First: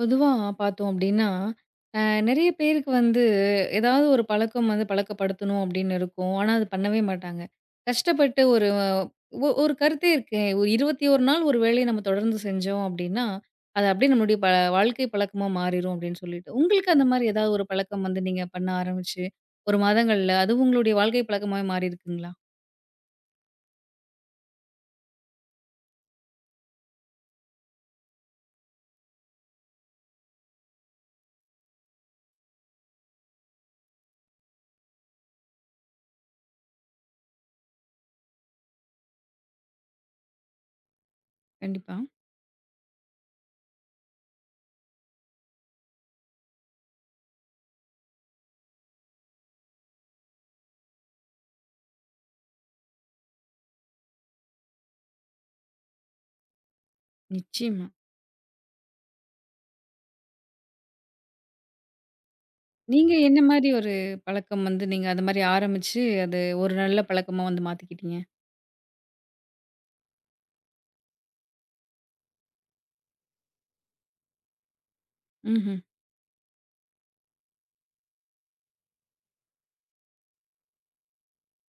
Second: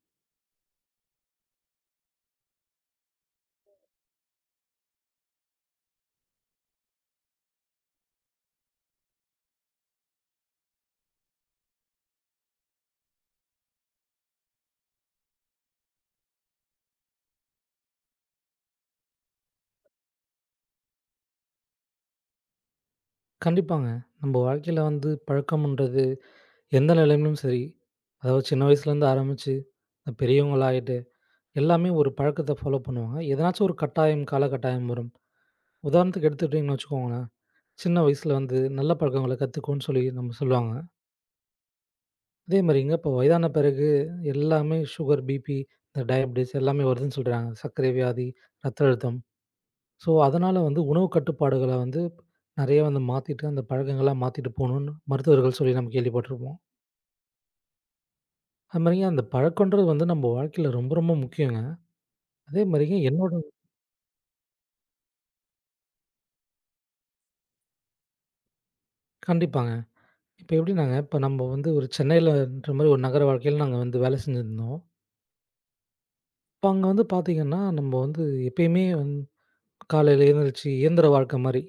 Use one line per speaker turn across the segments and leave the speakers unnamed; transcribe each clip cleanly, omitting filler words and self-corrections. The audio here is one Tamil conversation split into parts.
பொதுவா பார்த்தோம் அப்டின்னா, அ நெறைய பேருக்கு வந்து ஏதாவது ஒரு பழக்கம் வந்து பழக்கப்படுத்தணும் அப்டின்னு இருக்கும். ஆனா, அது பண்ணவே மாட்டாங்க. கஷ்டப்பட்டு ஒரு கருத்தே இருக்கே. ஒரு 21 நாள் ஒரு வேலைய நம்ம தொடர்ந்து செஞ்சோம் அப்டின்னா, அது அப்டியே நம்மளுடைய வாழ்க்கை பழக்கமா மாறிரும் அப்டின்னு சொல்லிட்டு, உங்களுக்கு அந்த மாரி ஏதாவது ஒரு பழக்கம் வந்து நீங்க பண்ண ஆரம்பிச்சு, ஒரு மாதங்கள்ல அது உங்களுடைய வாழ்க்கை பழக்கமாவே மாறியிருக்குங்களா?
கண்டிப்பாங்க. நம்ம வாழ்க்கையில வந்து பழக்கம்ன்றது எந்த நிலையிலும் சரி, அதாவது சின்ன வயசுலேருந்து ஆரம்பிச்சு பெரியவங்களாயிட்டு எல்லாமே ஒரு பழக்கத்த ஃபாலோ பண்ணுவாங்க. எதனாச்சும் ஒரு கட்டாயம், காலகட்டாயம் வரும். உதாரணத்துக்கு எடுத்துக்கிட்டிங்கன்னு வச்சுக்கோங்களேன், சின்ன வயசுல வந்து நல்ல பழக்கங்கள கத்துக்கோன்னு சொல்லி நம்ம சொல்லுவாங்க.
கண்டிப்பா.
அதே மாரிங்க இப்போ வயதான பிறகு எல்லாமே சுகர், பிபி, இந்த டயாபடிஸ் எல்லாமே வருதுன்னு சொல்றாங்க. சர்க்கரை வியாதி, ரத்த அழுத்தம். ஸோ, அதனால வந்து உணவு கட்டுப்பாடுகள வந்து நெறைய வந்து மாத்திட்டு அந்த பழக்கங்கள மாத்திட்டு போணுன்னு மருத்துவர்கள் சொல்லி நம்ம கேள்விப்பட்டுருப்போம்.
நிச்சயமா.
அது மாரிங்க அந்த பழக்கம்ன்றது வந்து நம்ம வாழ்க்கையில ரொம்ப, ரொம்ப முக்கியங்க. அதே மாரிங்க
நீங்க
என்னோட
என்ன மாரி ஒரு பழக்கம் வந்து நீங்க அது மாரி ஆரம்பிச்சு, அது ஒரு நல்ல பழக்கமா வந்து மாத்திக்கிட்டீங்க?
கண்டிப்பாங்க. இப்ப எப்படின்னாங்க, இப்ப நம்ம வந்து ஒரு சென்னையிலன்ற மாரி ஒரு நகர வாழ்க்கையில நாங்க வந்து வேலை செஞ்சிருந்தோம்.
ம்ஹ்ம்.
இப்ப அங்க வந்து பார்த்தீங்கன்னா, நம்ம வந்து எப்பயுமே வந்து காலையில எழுந்திரிச்சு இயந்திர வாழ்க்கை மாரி.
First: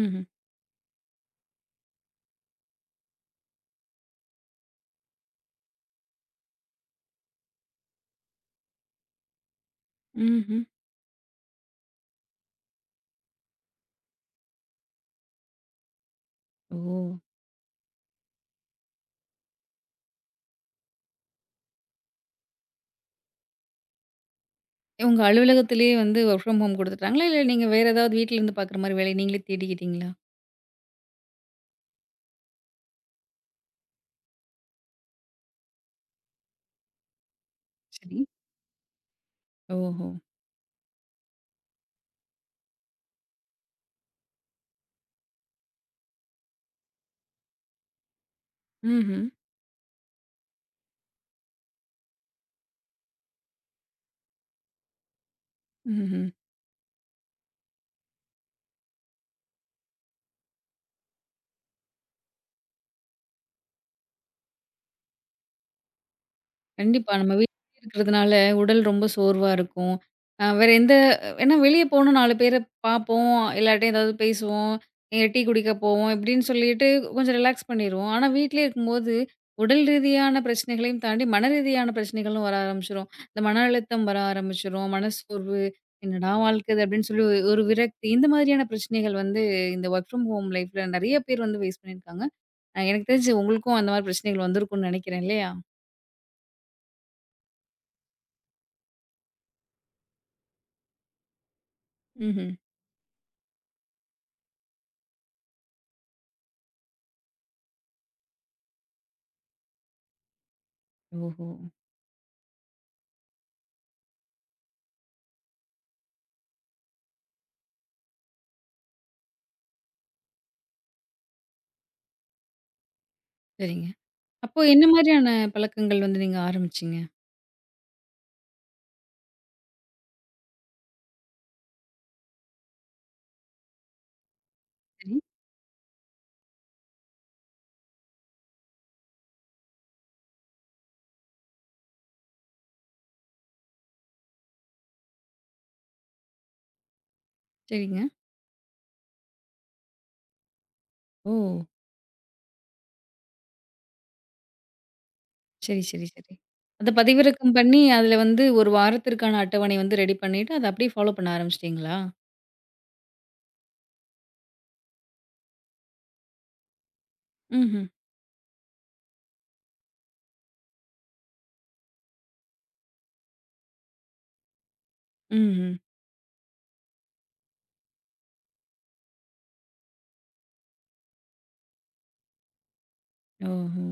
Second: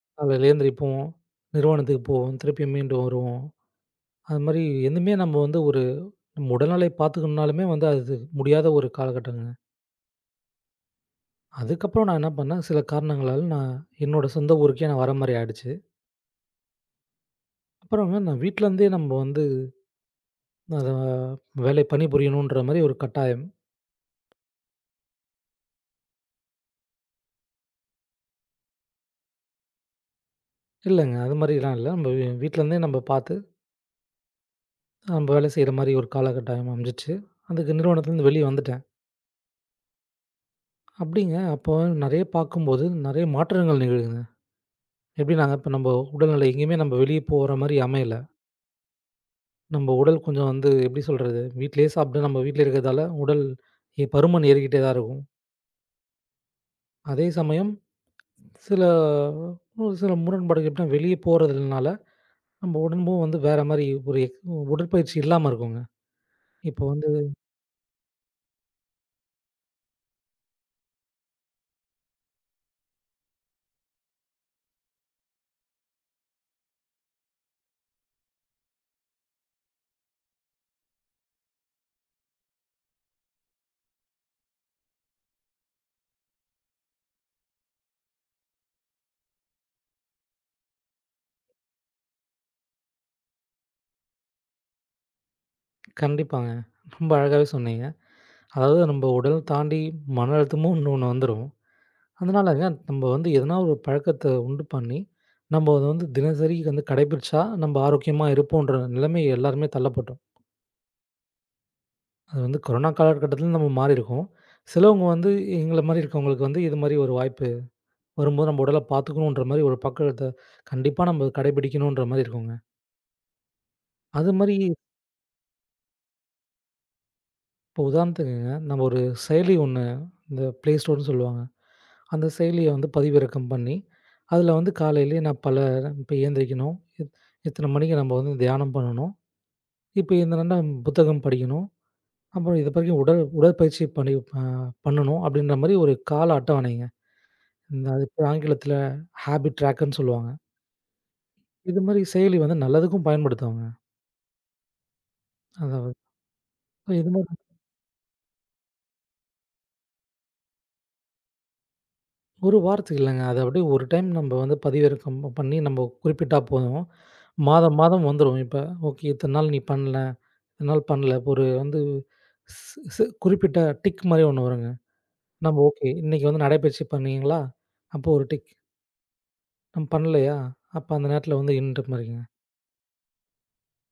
ம்ஹ்ம்.
காலையில எந்திரிப்போம், நிறுவனத்துக்கு போவோம், திருப்பி மீண்டும் வருவோம். அது மாரி எதுவுமே நம்ம வந்து ஒரு நம்ம உடல்நிலை பார்த்துக்கணும்னாலுமே வந்து அது முடியாத ஒரு காலகட்டங்க.
ம்ஹ்ம்.
அதுக்கப்புறம் நான் என்ன பண்ணேன், சில காரணங்களால நான் என்னோட சொந்த ஊருக்கே நான் வர மாரி ஆயிடுச்சு.
ஓ!
அப்புறம் நான் வீட்ல இருந்தே நம்ம வந்து அத வேலை பணிபுரியணுன்ற மாரி ஒரு கட்டாயம்.
உங்க அலுவலகத்திலேயே வந்து வொர்க் ஃப்ரம் ஹோம் குடுத்துட்டாங்களா? இல்ல நீங்க வேற ஏதாவது வீட்ல இருந்து பாக்குற மாரி வேலைய நீங்களே தேடிக்கிட்டீங்களா?
இல்லங்க. அது மாரிலாம் இல்ல. நம்ம வீட்லருந்தே நம்ம பார்த்து, நம்ம வேலை செய்ற மாரி ஒரு காலகட்டாயம் அமைஞ்சிச்சு. அதுக்கு
சரி.
நிறுவனத்துலருந்து வெளிய வந்துட்டேன்.
ஓஹோ!
அப்டிங்க அப்போ நெறைய பார்க்கும்போது, நெறைய மாற்றங்கள் நிகழுதுங்க. எப்டின்னாங்க, இப்ப நம்ம உடல்நிலை எங்கேயுமே நம்ம வெளிய போற மாரி அமையல.
ம்ஹ்ம்.
நம்ம உடல் கொஞ்சம் வந்து எப்டி சொல்றது? வீட்லயே சாப்ட்டு நம்ம வீட்ல இருக்கிறதால உடல் பருமன் ஏறிக்கிட்டே தான் இருக்கும்.
ம்ஹ்ம்.
அதே சமயம் சில ஒரு சில முரண்பாடுகள் எப்டின்னா, வெளிய போறதுனால நம்ம உடம்பும் வந்து வேற மாரி ஒரு உடற்பயிற்சி இல்லாம இருக்குங்க. இப்போ வந்து
கண்டிப்பா. நம்ம வீட்லயே இருக்கிறதுனால உடல் ரொம்ப சோர்வா இருக்கும். அ வேற எந்த ஏன்னா வெளிய போனா 4 பேர பார்ப்போம். எல்லார்ட்டயும் ஏதாவது பேசுவோம். எங்கேயா டீ குடிக்க போவோம் இப்படின்னு சொல்லிட்டு கொஞ்சம் ரிலாக்ஸ் பண்ணிருவோம். ஆனா வீட்லயே இருக்கும்போது உடல் ரீதியான பிரச்சனைகளையும் தாண்டி மன ரீதியான பிரச்சனைகளும் வர ஆரம்பிச்சுரும். இந்த மன அழுத்தம் வர ஆரம்பிச்சுரும். மனசோர்வு "என்னடா வாழ்க்கை இது" அப்படின்னு சொல்லி ஒரு ஒரு விரக்தி இந்த மாதிரியான பிரச்சனைகள் வந்து இந்த வொர்க் ஃப்ரம் ஹோம் லைஃப்ல நெறைய பேர் வந்து ஃபேஸ் பண்ணியிருக்காங்க. எனக்கு தெரிஞ்சு உங்களுக்கும் அந்த மாரி பிரச்சனைகள் வந்திருக்கும்னு நெனைக்கிறேன் இல்லையா?
கண்டிப்பாங்க. ரொம்ப அழகாவே சொன்னீங்க. அதாவது நம்ம உடல் தாண்டி மன அழுத்தமும் இன்னொன்னு வந்துரும்.
ம்ஹ்ம்.
அதனாலங்க நம்ம வந்து எதனா ஒரு பழக்கத்த உண்டு பண்ணி, நம்ம அத வந்து தினசரி வந்து கடைபிடிச்சா, நம்ம ஆரோக்கியமா இருப்போன்ற நிலைமை எல்லாருமே தள்ளப்பட்டோம்.
ஓஹோ!
அது வந்து கொரோனா காலகட்டத்தில நம்ம மாறியிருக்கோம். சிலவங்க வந்து எங்கள மாரி இருக்கவங்களுக்கு வந்து இது மாரி ஒரு வாய்ப்பு வரும்போது நம்ம உடல பார்த்துக்கணுன்ற மாரி ஒரு பக்கத்த கண்டிப்பா நம்ம கடைபிடிக்கணுன்ற மாரி இருக்குங்க.
சரிங்க.
அது மாரி
அப்போ என்ன மாரியான பழக்கங்கள் வந்து நீங்க ஆரம்பிச்சீங்க?
இப்போ உதாரணத்துக்குங்க, நம்ம ஒரு செயலி ஒண்ணு இந்த Play Storeன்னு சொல்லுவாங்க. அந்த செயலிய வந்து பதிவிறக்கம் பண்ணி, அதில வந்து
சரி.
காலையிலேயே நான் பல இப்ப எந்திரிக்கணும், இத்தன மணிக்கு நம்ம வந்து தியானம் பண்ணணும். இப்ப இந்த நம்ம புத்தகம் படிக்கணும். அப்புறம் இது வரைக்கும் உடல் உடற்பயிற்சி பண்ணி அ பண்ணணும் அப்படின்ற மாரி ஒரு கால அட்டவணைங்க. இந்த
சரிங்க.
அது இப்ப ஆங்கிலத்தில ஹாபிட் ட்ராக்கர்ன்னு சொல்லுவாங்க.
ஓ!
இது மாரி செயலி வந்து நல்லதுக்கும் பயன்படுத்துவாங்க.
சரி,
அதாவது
சரி, சரி. அத
இது மாரி
பதிவிறக்கம் பண்ணி, அதுல வந்து 1 வாரத்திற்கான அட்டவணை வந்து ரெடி பண்ணிட்டு, அத அப்படியே ஃபாலோ பண்ண ஆரம்பிச்சிட்டீங்களா?
ஒரு வாரத்துக்கு இல்லங்க. அது அப்படியே ஒரு டைம் நம்ம வந்து பதிவிறக்கம் பண்ணி நம்ம குறிப்பிட்டா போதும். மாதம்,
ம்ஹ்ம்.
மாதம் வந்துரும். இப்ப ஓகே இத்தன நாள் நீ பண்ணல, இத்தன நாள் பண்ணல. இப்ப ஒரு வந்து ஸ் ஸ் குறிப்பிட்ட டிக் மாரி ஒண்ணு வருங்க. நம்ம
ம்ஹ்ம்.
ஓகே இன்னைக்கு வந்து நடைப்பயிற்சி பண்ணீங்களா? அப்போ ஒரு டிக். நம்ம பண்ணலையா? அப்ப அந்த நேரத்துல வந்து இன்ற மாரிங்க.
ஓஹோ!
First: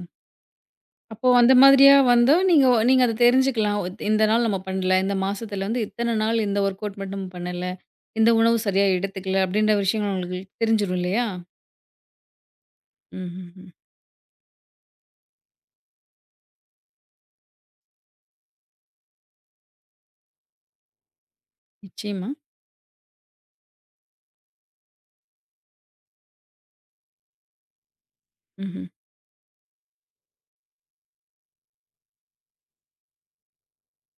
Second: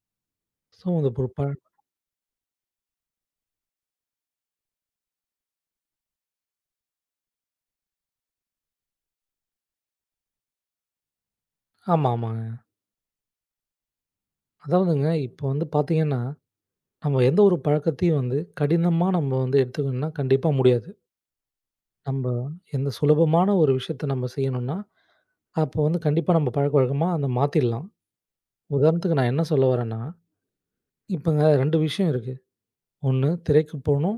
ஸோ அந்த
அப்போ
ஒரு
அந்த மாதிரியா வந்தா, நீங்க நீங்க அத தெரிஞ்சுக்கலாம். இந்த நாள் நம்ம பண்ணல. இந்த மாசத்துல வந்து இத்தன நாள் இந்த ஒர்க் அவுட் மட்டும் பண்ணல. இந்த உணவு சரியா எடுத்துக்கல. அப்படின்ற விஷயங்கள் உங்களுக்கு தெரிஞ்சிரும் இல்லையா?
ஆமா, ஆமாங்க.
ம்ஹ்ஹ்ம்.
அதாவதுங்க இப்ப வந்து பார்த்தீங்கன்னா, நம்ம எந்த ஒரு பழக்கத்தையும் வந்து கடினமா நம்ம வந்து எடுத்துக்கணும்னா கண்டிப்பா முடியாது.
நிச்சயமா.
நம்ம எந்த சுலபமான ஒரு விஷயத்த நம்ம செய்யணும்னா அப்போ வந்து கண்டிப்பா நம்ம பழக்கவழக்கமா அத மாத்திடலாம்.
ம்ஹ்ம்.
உதாரணத்துக்கு நான் என்ன சொல்ல வரேன்னா, இப்பங்க 2 விஷயம் இருக்கு. ஒண்ணு திரைக்கு போணும்,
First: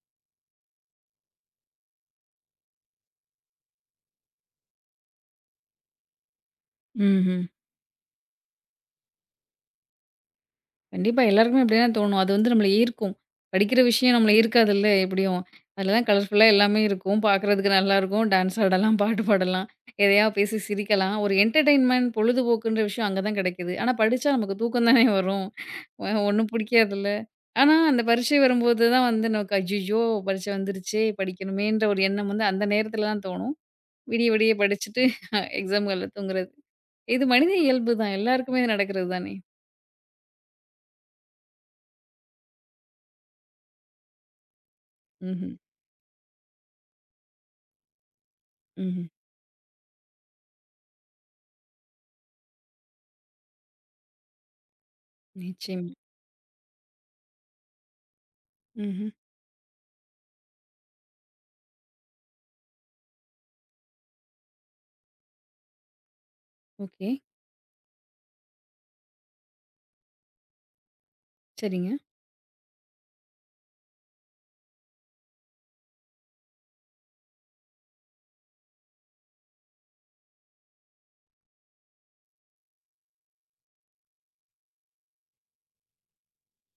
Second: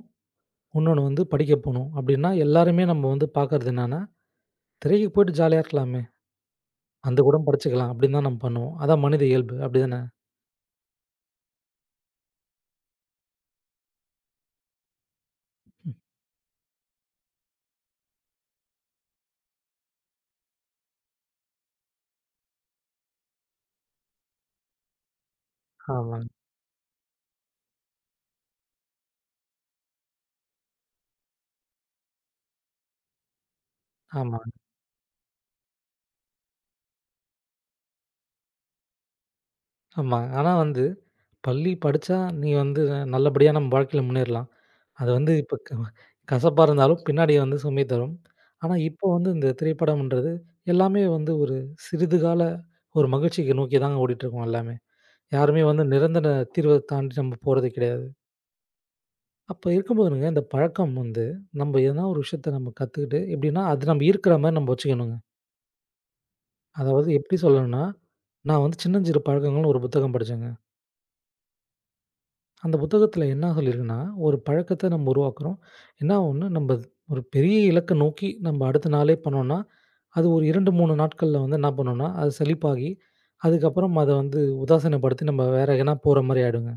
இன்னொன்னு வந்து படிக்க போணும். அப்டின்னா எல்லாருமே நம்ம வந்து பாக்குறது என்னன்னா, திரைக்கு போயிட்டு ஜாலியா இருக்கலாமே, அந்த கூட
ம்ஹ்ம்.
படிச்சுக்கலாம் அப்டின்னு தான் நம்ம பண்ணுவோம். அதான் மனித இயல்பு அப்டிதானே?
கண்டிப்பா. எல்லாருக்குமே அப்டி தான் தோணும். அது வந்து நம்மள ஈர்க்கும். படிக்கிற விஷயம் நம்மள ஈர்க்காதுல்ல எப்படியும். அதுல தான் கலர்ஃபுல்லா எல்லாமே இருக்கும். பார்க்குறதுக்கு நல்லாருக்கும். டான்ஸ் ஆடலாம், பாட்டு பாடலாம், எதையா பேசி சிரிக்கலாம். ஒரு என்டர்டெயின்மென்ட் பொழுதுபோக்குன்ற விஷயம் அங்க தான் கிடைக்குது. ஆனா படிச்சா நமக்கு தூக்கம் தானே வரும்.
ஆமாங்க,
ஒண்ணும் பிடிக்காதுல்ல. ஆனா அந்த பரீட்சை வரும்போது தான் வந்து நமக்கு "ஐய்யய்யோ! பரீட்சை வந்துருச்சே! படிக்கணுமேன்ற" ஒரு எண்ணம் வந்து அந்த நேரத்துல தான் தோணும். விடிய
ஆமாங்க,
விடிய படிச்சுட்டு எக்ஸாம் ஹால்ல தூங்குறது. இது மனித இயல்பு தான். எல்லாருக்குமே இது நடக்கிறது தானே!
ஆமாங்க. ஆனா வந்து பள்ளி படிச்சா நீ வந்து நல்லபடியா நம்ம வாழ்க்கையில முன்னேறலாம். அது வந்து
ம்ஹ்ம்.
இப்ப கசப்பா இருந்தாலும் பின்னாடி வந்து சுமை தரும். ஆனா
ம்ஹ்ம்.
இப்போ வந்து இந்த திரைப்படம்ன்றது எல்லாமே வந்து ஒரு சிறிது கால ஒரு மகிழ்ச்சிக்கு நோக்கி தாங்க ஓடிட்டுருக்கோம் எல்லாமே. யாருமே வந்து
நிச்சயமா.
நிரந்தர தீர்வ தாண்டி நம்ம போறது கிடையாது.
ம்ஹ்ம்.
அப்போ இருக்கும்போதுங்க இந்த பழக்கம் வந்து, நம்ம எதனா ஒரு விஷயத்த நம்ம கத்துக்கிட்டு எப்படின்னா, அது நம்ம ஈர்க்கிற மாரி நம்ம வச்சுக்கணுங்க. அதாவது
ஓகே.
எப்படி சொல்லணும்னா, நான் வந்து "சின்னஞ்சிறு பழக்கங்கள்னு" ஒரு புத்தகம் படிச்சேங்க.
சரிங்க.
அந்த புத்தகத்தில என்ன சொல்லியிருக்குன்னா, ஒரு பழக்கத்த நம்ம உருவாக்குறோம். என்ன ஒண்ணு நம்ம ஒரு பெரிய இலக்க நோக்கி நம்ம அடுத்த நாளே பண்ணோம்னா, அது ஒரு 2, 3 நாட்கள்ல வந்து என்ன பண்ணும்னா, அது சலிப்பாகி, அதுக்கப்புறம் அத வந்து உதாசீனப்படுத்தி நம்ம வேற எங்கனா போற மாரி ஆயிடுங்க.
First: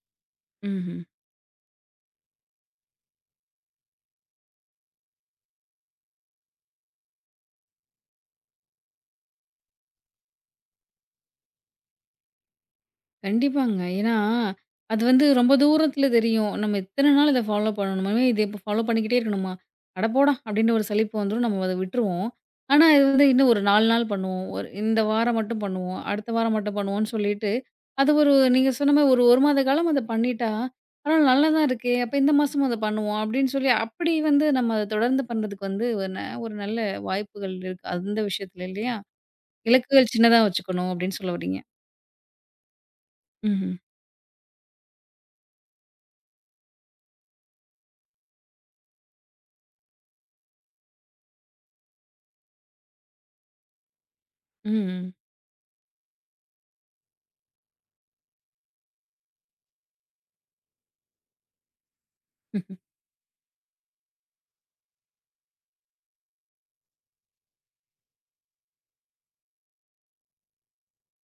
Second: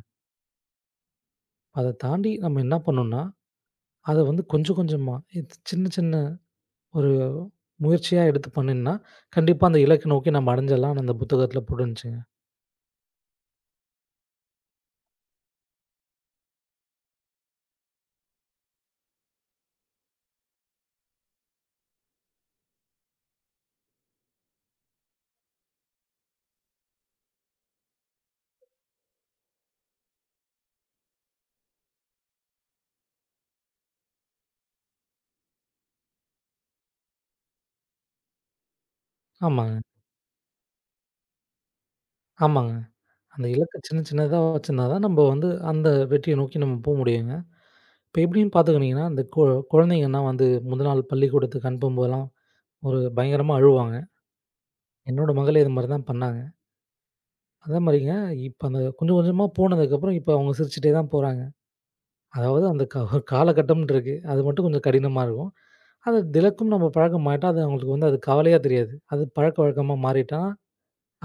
ம்ஹ்ம்.
அத தாண்டி நம்ம என்ன பண்ணணும்னா, அத வந்து கொஞ்சம் கொஞ்சமா சின்ன சின்ன ஒரு முயற்சியா எடுத்து பண்ணினோம்னா, கண்டிப்பா அந்த இலக்க நோக்கி நம்ம அடைஞ்சிடலாம்னு அந்த புத்தகத்தில போட்டுருந்துச்சுங்க.
கண்டிப்பாங்க. ஏன்னா, அது வந்து ரொம்ப தூரத்தில தெரியும். நம்ம எத்தன நாள் இத ஃபாலோ பண்ணணுமாமே, இது இப்ப ஃபாலோ பண்ணிக்கிட்டே இருக்கணுமா? அட போடா! அப்டின்ற ஒரு சலிப்பு வந்துரும். நம்ம அத விட்டுருவோம். ஆனா, இது வந்து இன்னும் ஒரு 4 நாள் பண்ணுவோம். ஒரு இந்த வாரம் மட்டும் பண்ணுவோம். அடுத்த வாரம் மட்டும் பண்ணுவோம்ன்னு சொல்லிட்டு, அது ஒரு நீங்க சொன்ன மாரி ஒரு 1 மாத காலம் அத பண்ணிட்டா, பரவால்ல நல்லா தான் இருக்கே! அப்ப இந்த மாசமும் அத பண்ணுவோம் அப்டின்னு சொல்லி, அப்படி வந்து நம்ம அத தொடர்ந்து பண்றதுக்கு வந்து ஒரு நல்ல வாய்ப்புகள் இருக்கு. அந்த விஷயத்துல இல்லையா?
ஆமாங்க,
இலக்குகள் சின்னதா வச்சுக்கணும் அப்படின்னு சொல்ல வரீங்க.
ஆமாங்க. அந்த
ம்ஹ்ம்.
இலக்க சின்ன சின்னதா வச்சிருந்தா தான் நம்ம வந்து அந்த வெற்றிய நோக்கி நம்ம போ முடியுங்க. இப்ப எப்படின்னு பார்த்துக்கிட்டிங்கன்னா, இந்த குழந்தைங்கன்னா வந்து முதல் நாள் பள்ளிக்கூடத்துக்கு அனுப்பும்போதெல்லாம் ஒரு பயங்கரமா அழுவாங்க.
ம்.
என்னோட மகளே இது மாரி தான் பண்ணாங்க. அதே மாரிங்க இப்ப அந்த கொஞ்சம் கொஞ்சமா போனதுக்கப்புறம் இப்ப அவங்க சிரிச்சுட்டே தான் போறாங்க. அதாவது
ம்ஹும்.
அந்த ஒரு காலகட்டம்ன்னு இருக்கு. அது மட்டும் கொஞ்சம் கடினமா இருக்கும். அது தினக்கும் நம்ம பழக்க மாட்டோம். அது அவங்களுக்கு வந்து அது கவலையா தெரியாது. அது பழக்கவழக்கமா மாறிட்டா,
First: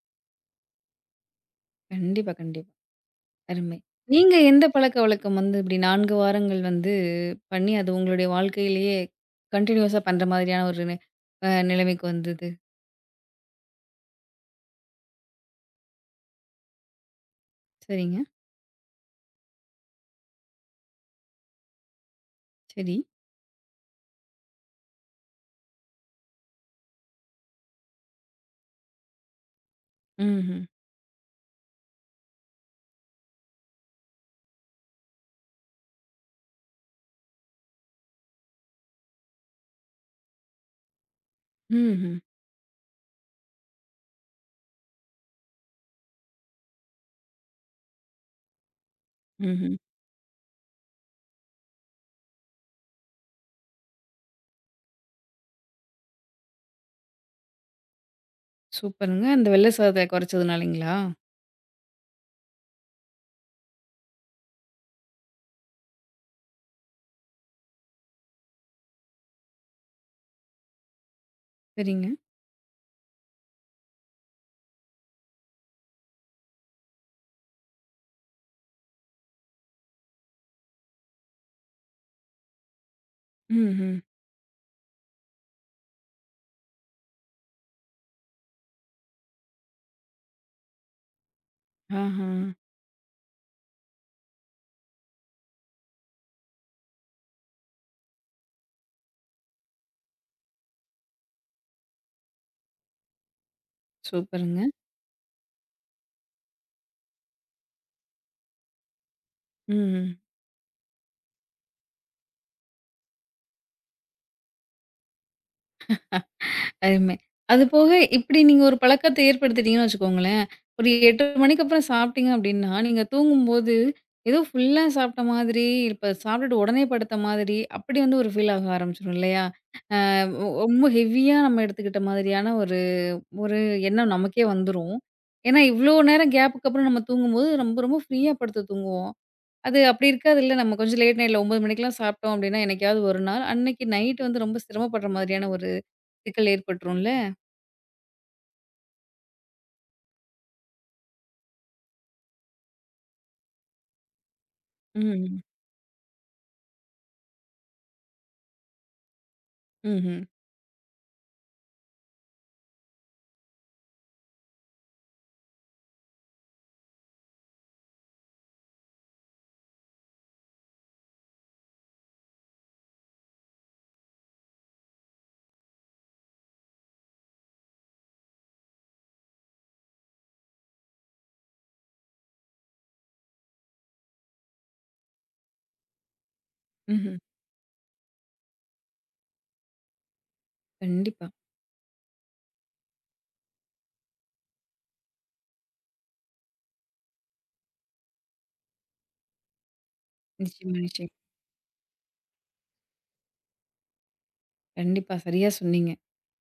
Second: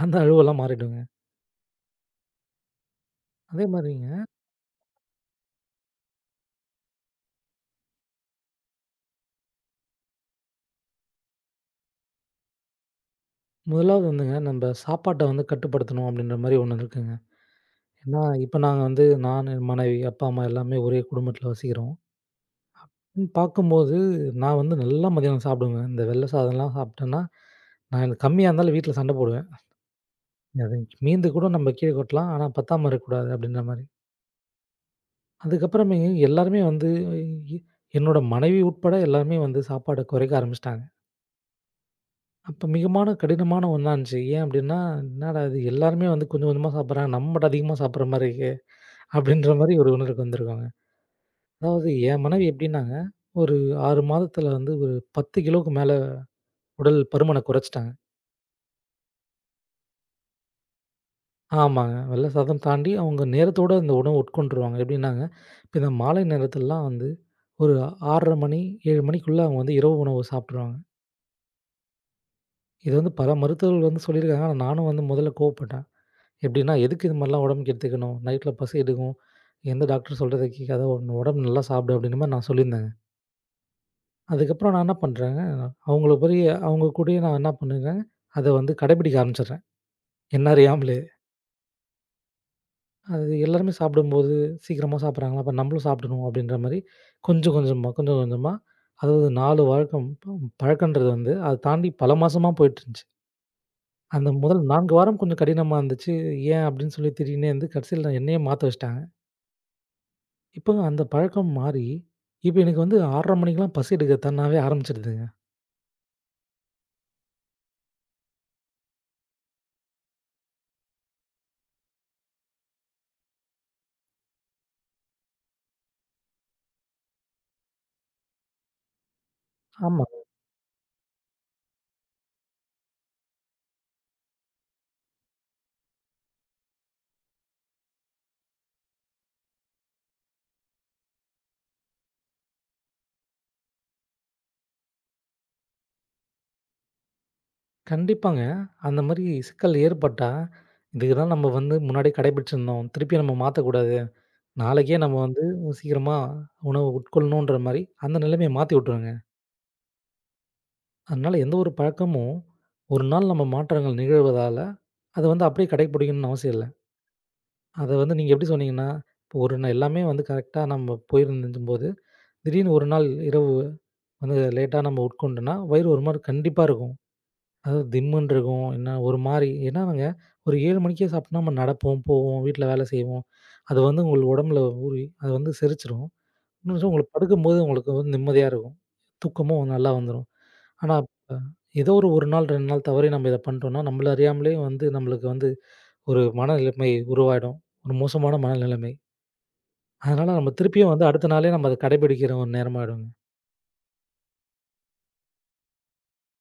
அந்த அலுவலாம் மாறிடுங்க.
கண்டிப்பா, கண்டிப்பா.
அதே
அருமை.
மாரிங்க,
நீங்க எந்த பழக்கவழக்கம் வந்து இப்படி 4 வாரங்கள் வந்து பண்ணி, அது உங்களுடைய வாழ்க்கையிலேயே கன்டினியூஸா பண்ற மாதிரியான ஒரு நி அ நிலைமைக்கு வந்தது?
முதலாவது வந்துங்க நம்ப சாப்பாட்ட வந்து கட்டுப்படுத்தணும் அப்டின்ற மாரி ஒண்ணு இருக்குங்க.
சரிங்க.
ஏன்னா, இப்ப நாங்க வந்து நான், என் மனைவி, அப்பா, அம்மா எல்லாமே ஒரே குடும்பத்தில வசிக்கிறோம்.
சரி.
ம் பார்க்கும்போது நான் வந்து நல்லா மதியானம் சாப்பிடுவேங்க. இந்த வெள்ள சாதம்லாம் சாப்பிட்டேன்னா, நான் எனக்கு கம்மியா இருந்தாலும் வீட்ல சண்ட போடுவேன்.
ம்ஹ்ம்.
அது மீந்து கூட நம்ம கீழ கொட்டலாம். ஆனா பத்தாம இருக்கக்கூடாது அப்டின்ற மாரி. அதுக்கப்புறமே எல்லாருமே வந்து, எ என்னோட மனைவி உட்பட எல்லாருமே வந்து சாப்பாட குறைக்க ஆரம்பிச்சுட்டாங்க.
ம்ஹ்ம்.
அப்ப மிகமான கடினமான ஒண்ணா இருந்துச்சு. ஏன் அப்டின்னா, "என்னடா இது எல்லாருமே வந்து கொஞ்சம் கொஞ்சமா சாப்பிடுறாங்க. நம்ம மட்டும் அதிகமா சாப்பிடுற மாரி இருக்கே!" அப்டின்ற மாரி
ம்ஹ்ம்.
ஒரு உணர்வுக்கு வந்திருக்காங்க. அதாவது என் மனைவி எப்டின்னாங்க, ஒரு 6 மாதத்துல வந்து ஒரு 10 கிலோவுக்கு மேல உடல் பருமன குறைச்சுட்டாங்க.
சூப்பருங்க. அந்த வெள்ள சாதத்த குறைச்சதுனாலைங்களா?
ஆமாங்க. வெள்ள சாதம் தாண்டி அவங்க நேரத்தோட அந்த உணவு உட்கொண்டுருவாங்க. எப்டின்னாங்க, இப்ப இந்த மாலை நேரத்துலலாம் வந்து ஒரு 6:30 மணி, 7 மணிக்குள்ள அவங்க வந்து இரவு உணவு சாப்ட்டுருவாங்க.
சரிங்க.
இது வந்து பல மருத்துவர்கள் வந்து சொல்லியிருக்காங்க. ஆனா நானும் வந்து முதல்ல கோவப்பட்டேன். எப்டின்னா, எதுக்கு இது மாரிலாம் உடம்புக்கு எடுத்துக்கணும்? நைட்ல பசி எடுக்கும். எந்த டாக்டர் சொல்றத கேட்காத உன் உடம்பு நல்லா சாப்பிடு அப்டின்ற மாரி நான் சொல்லியிருந்தேங்க.
ம்ஹ்ம்.
அதுக்கப்புறம் நான் என்ன பண்றேங்க, அவங்கள போய் அவங்க கூடயே நான் என்ன பண்ணுறேன், அத வந்து கடைபிடிக்க ஆரம்பிச்சுடுறேன். என்ன அறியாமலே.
ஆஹா.
அது எல்லாருமே சாப்பிடும்போது சீக்கிரமா சாப்பிடுறாங்களா, அப்ப நம்மளும் சாப்பிடணும் அப்டின்ற மாரி கொஞ்சம் கொஞ்சமா, கொஞ்சம் கொஞ்சமா அதாவது 4 வழக்கம் பழக்கன்றது வந்து அத தாண்டி பல மாசமா போயிட்டுருந்துச்சு. அந்த முதல்
சூப்பருங்க.
4 வாரம் கொஞ்சம் கடினமா இருந்துச்சு. ஏன் அப்டின்னு சொல்லி திடீர்னே வந்து கடைசில என்னையே மாத்த வச்சுட்டாங்க.
ம்.
இப்போங்க அந்த பழக்கம் மாறி, இப்ப எனக்கு வந்து 6:30 மணிக்கெல்லாம் பசி எடுக்க தன்னாவே ஆரம்பிச்சுடுதுங்க.
அருமை. அதுபோக இப்டி நீங்க ஒரு பழக்கத்த ஏற்படுத்திட்டீங்கன்னு வச்சுக்கோங்களேன். ஒரு 8 மணிக்கு அப்புறம் சாப்பிட்டீங்க அப்டின்னா, நீங்க தூங்கும்போது ஏதோ ஃபுல்லா சாப்ட்ட மாதிரி, இப்ப சாப்பிட்டுட்டு உடனே படுத்த மாதிரி, அப்டி வந்து ஒரு ஃபீல் ஆக ஆரம்பிச்சுரும் இல்லையா?
ஆமா.
ரொம்ப ஹெவியா நம்ம எடுத்துக்கிட்ட மாதிரியான ஒரு ஒரு எண்ணம் நமக்கே வந்துரும். ஏன்னா, இவ்ளோ நேரம் கேப்புக்கு அப்புறம் நம்ம தூங்கும்போது ரொம்ப ரொம்ப ஃப்ரீயா படுத்து தூங்குவோம். அது அப்டி இருக்காதுல்ல. நம்ம கொஞ்சம் லேட் நைட்ல 9 மணிக்கெல்லாம் சாப்ட்டோம் அப்டின்னா, என்னைக்காவது ஒரு நாள், அன்னைக்கு நைட் வந்து ரொம்ப சிரமப்படுற மாதிரியான ஒரு சிக்கல் ஏற்பட்டுரும்ல.
கண்டிப்பாங்க. அந்த மாரி சிக்கல் ஏற்பட்டா, இதுக்கு தான் நம்ம வந்து முன்னாடியே கடைபிடிச்சிருந்தோம். திருப்பி நம்ம மாத்தக்கூடாது. நாளைக்கே நம்ம
ம்.
வந்து சீக்கிரமா உணவு உட்கொள்ளணுன்ற மாரி அந்த நிலைமைய மாத்தி விட்டுருங்க.
ம்ஹ்ம்.
அதனால எந்த ஒரு பழக்கமும், ஒரு நாள் நம்ம மாற்றங்கள் நிகழ்வதால, அத வந்து அப்படியே கடைபிடிக்கணும்னு அவசியம் இல்ல. அத வந்து நீங்க எப்படி சொன்னீங்கன்னா, இப்போ ஒரு எல்லாமே வந்து கரெக்ட்டா நம்ம போயிருந்தும்போது, திடீர்னு ஒரு நாள் இரவு வந்து லேட்டா நம்ம உட்கொண்டோம்னா, வயிறு ஒரு மாரி கண்டிப்பா இருக்கும். அதாவது திம்முன்னு இருக்கும். என்ன ஒரு மாரி ஏன்னா நாங்க ஒரு 7 மணிக்கே சாப்பிட்டோம்னா நம்ம நடப்போம், போவோம், வீட்ல வேலை செய்வோம். அது வந்து உங்களுக்கு உடம்புல ஊறி, அது வந்து செரிச்சிரும். இன்னொரு விஷயம் உங்களுக்கு
ம்ஹ்ம்.
படுக்கும்போது உங்களுக்கு வந்து நிம்மதியா இருக்கும். தூக்கமும் நல்லா வந்துரும். ஆனா,
கண்டிப்பா.
அ ஏதோ ஒரு 1 நாள், 2 நாள் தவறி நம்ம இத பண்ணிட்டோம்னா, நம்மள அறியாமலே வந்து நம்மளுக்கு வந்து ஒரு மனநிலைமை உருவாயிடும். ஒரு மோசமான மனநிலைமை. அதனால நம்ம
நிச்சயமா,
திருப்பியும் வந்து
நிச்சயமா.
அடுத்த நாளே நம்ம அத கடைபிடிக்கிற ஒரு நேரமாயிடுங்க.
கண்டிப்பா. சரியா சொன்னீங்க.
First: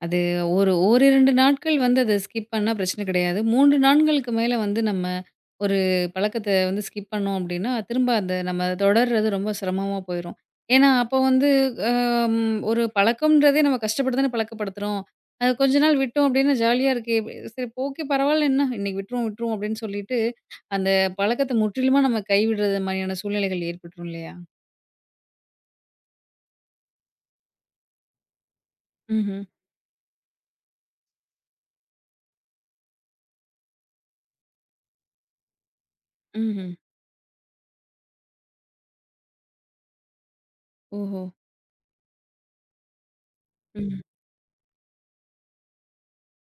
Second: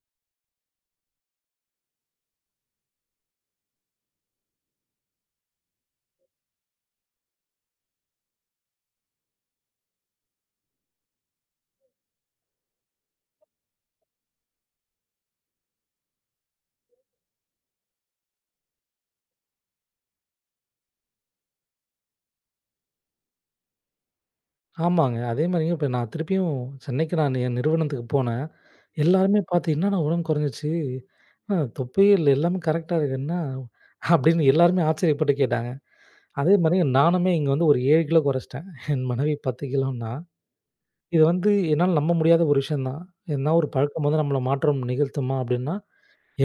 அது ஒரு ஓரிரண்டு நாட்கள் வந்து அத ஸ்கிப் பண்ணா பிரச்சனை கிடையாது. 3 நாட்களுக்கு மேல வந்து நம்ம ஒரு பழக்கத்த வந்து ஸ்கிப் பண்ணோம் அப்டின்னா, திரும்ப அந்த நம்ம தொடர்றது ரொம்ப சிரமமா போயிரும். ஏன்னா, அப்போ வந்து ஒரு பழக்கம்ன்றதே நம்ம கஷ்டப்பட்டு தானே பழக்கப்படுத்துறோம். அது கொஞ்ச நாள் விட்டோம் அப்டின்னா ஜாலியா இருக்கே! சரி ஓகே பரவால்ல என்ன இன்னைக்கு விட்டுருவோம் அப்டின்னு சொல்லிட்டு, அந்த பழக்கத்த முற்றிலுமா நம்ம கைவிடுறது மாரியான சூழ்நிலைகள் ஏற்பட்டுரும் இல்லையா?
ஆமாங்க. அதேமாரிங்க இப்ப நான் திருப்பியும் சென்னைக்கு நான் என் நிறுவனத்துக்கு போனேன்.
ம்ஹ்ம்.
எல்லாருமே பார்த்து, "என்னண்ணா உடம்பு குறைஞ்சிருச்சு? தொப்பையே இல்ல. எல்லாமே கரெக்ட்டா இருக்கு. என்ன?" அப்படின்னு எல்லாருமே ஆச்சரியப்பட்டு கேட்டாங்க.
ம்ஹ்ம்.
அதேமாரி நானுமே இங்க வந்து ஒரு 7 கிலோ குறைச்சிட்டேன். என் மனைவி 10 கிலோன்னா,
ஓஹோ!
இது வந்து என்னால நம்ப முடியாத ஒரு விஷயம் தான். ஏன்னா ஒரு
ம்.
பழக்கம் வந்து நம்மள மாற்றம் நிகழ்த்துமா? அப்படின்னா,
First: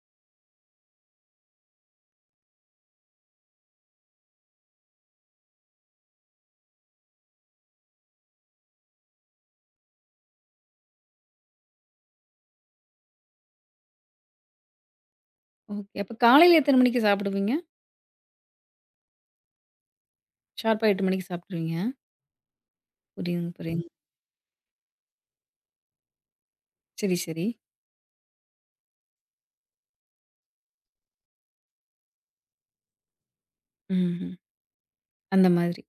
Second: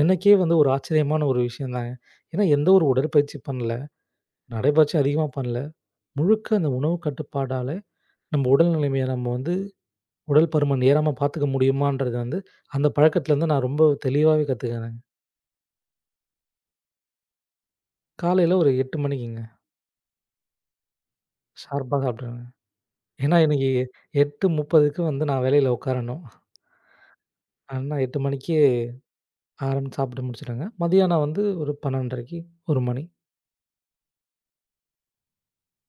எனக்கே வந்து ஒரு ஆச்சரியமான ஒரு விஷயம் தாங்க. ஏன்னா எந்த ஒரு உடற்பயிற்சி பண்ணல. நடைப்பயிற்சி அதிகமா பண்ணல. முழுக்க அந்த உணவு கட்டுப்பாடால நம்ம உடல் நிலைமைய நம்ம வந்து உடல் பருமன் ஏறாம பார்த்துக்க முடியுமான்றது வந்து, அந்த பழக்கத்துலருந்து நான் ரொம்ப தெளிவாவே கத்துக்கினேங்க.
ஓகே. அப்ப காலையில எத்தன மணிக்கு சாப்பிடுவீங்க?
காலையில ஒரு 8 மணிக்குங்க.
ஷார்ப்பா 8 மணிக்கு சாப்பிட்டுருவீங்க.
ஷார்ப்பா சாப்பிட்டுருவேங்க. ஏன்னா
புரியுதுங்க,
எனக்கு
புரியுதுங்க.
8:30க்கு வந்து நான் வேலையில உட்காரணும்.
சரி, சரி.
ஆனா 8 மணிக்கு ஆரம்பிச்சு சாப்பிட்டு முடிச்சுட்டேங்க. மதியானம் வந்து ஒரு 12:30க்கு 1 மணி.
ம். அந்த மாதிரி.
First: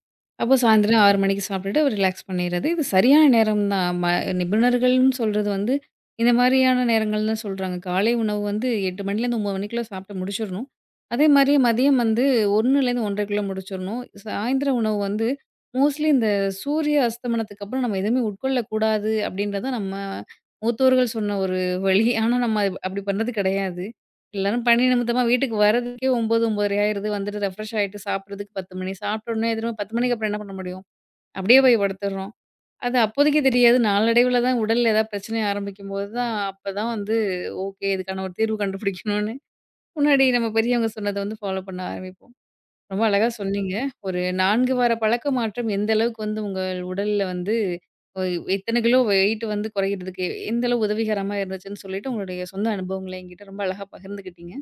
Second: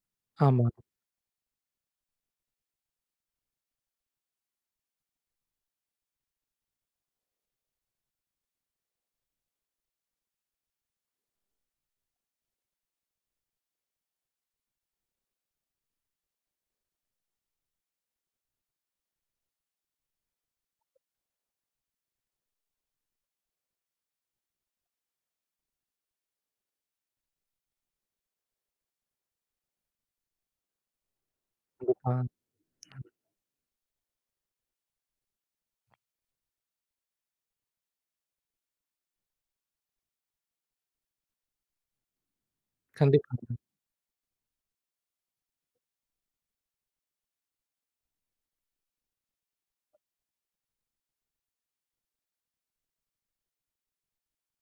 அப்போ
ஆமா.
சாயந்திரம் 6 மணிக்கு சாப்பிட்டுட்டு ரிலாக்ஸ் பண்ணிறது. இது சரியான நேரம் தான். நிபுணர்கள்ன்னு சொல்றது வந்து, இந்த மாதிரியான நேரங்கள் தான் சொல்றாங்க. காலை உணவு வந்து 8 மணிலேருந்து 9 மணிக்குள்ள சாப்பிட்டு முடிச்சிடணும். அதே மாரி மதியம் வந்து 1லேருந்து 1:30க்குள்ள முடிச்சிடணும். சாயந்திர உணவு வந்து மோஸ்ட்லி இந்த சூரிய அஸ்தமனத்துக்கு அப்புறம் நம்ம எதுவுமே உட்கொள்ளக்கூடாது அப்படின்றத நம்ம மூத்தோர்கள் சொன்ன ஒரு வழி. ஆனா நம்ம அது அப்படி பண்றது கிடையாது. எல்லாரும் பணி நிமித்தமா வீட்டுக்கு வர்றதுக்கே 9, 9:30 ஆயிருது. வந்துட்டு ரெஃப்ரெஷ் ஆயிட்டு சாப்பிடுறதுக்கு 10 மணி. சாப்பிட்ட உடனே திரும்ப 10 மணிக்கு அப்புறம் என்ன பண்ண முடியும்? அப்படியே போய்
ஆ
படுத்துடுறோம். அது அப்போதைக்கு தெரியாது. நாளடைவுல தான் உடல்ல ஏதாவது பிரச்சனை ஆரம்பிக்கும்போது தான் அப்பதான் வந்து ஓகே இதுக்கான ஒரு தீர்வு கண்டுபிடிக்கணும்னு முன்னாடி நம்ம பெரியவங்க சொன்னத வந்து ஃபாலோ பண்ண ஆரம்பிப்போம். ரொம்ப அழகா
கண்டிப்பா.
சொன்னீங்க. ஒரு 4 வார பழக்க மாற்றம் எந்த அளவுக்கு வந்து உங்கள் உடல்ல வந்து ஒ எத்தன கிலோ வெயிட் வந்து குறையிறதுக்கு எந்த அளவு உதவிகரமா இருந்துச்சுன்னு சொல்லிட்டு உங்களுடைய சொந்த அனுபவங்கள என்கிட்ட ரொம்ப அழகா பகிர்ந்துக்கிட்டீங்க.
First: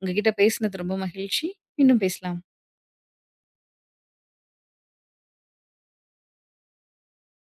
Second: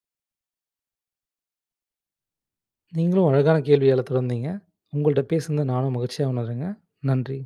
உங்ககிட்ட பேசினது ரொம்ப மகிழ்ச்சி. மீண்டும் பேசலாம்.
நீங்களும் அழகான கேள்வியால தொடர்ந்தீங்க. உங்கள்ட்ட பேசுனது நானும் மகிழ்ச்சியா உணர்றேங்க. நன்றி.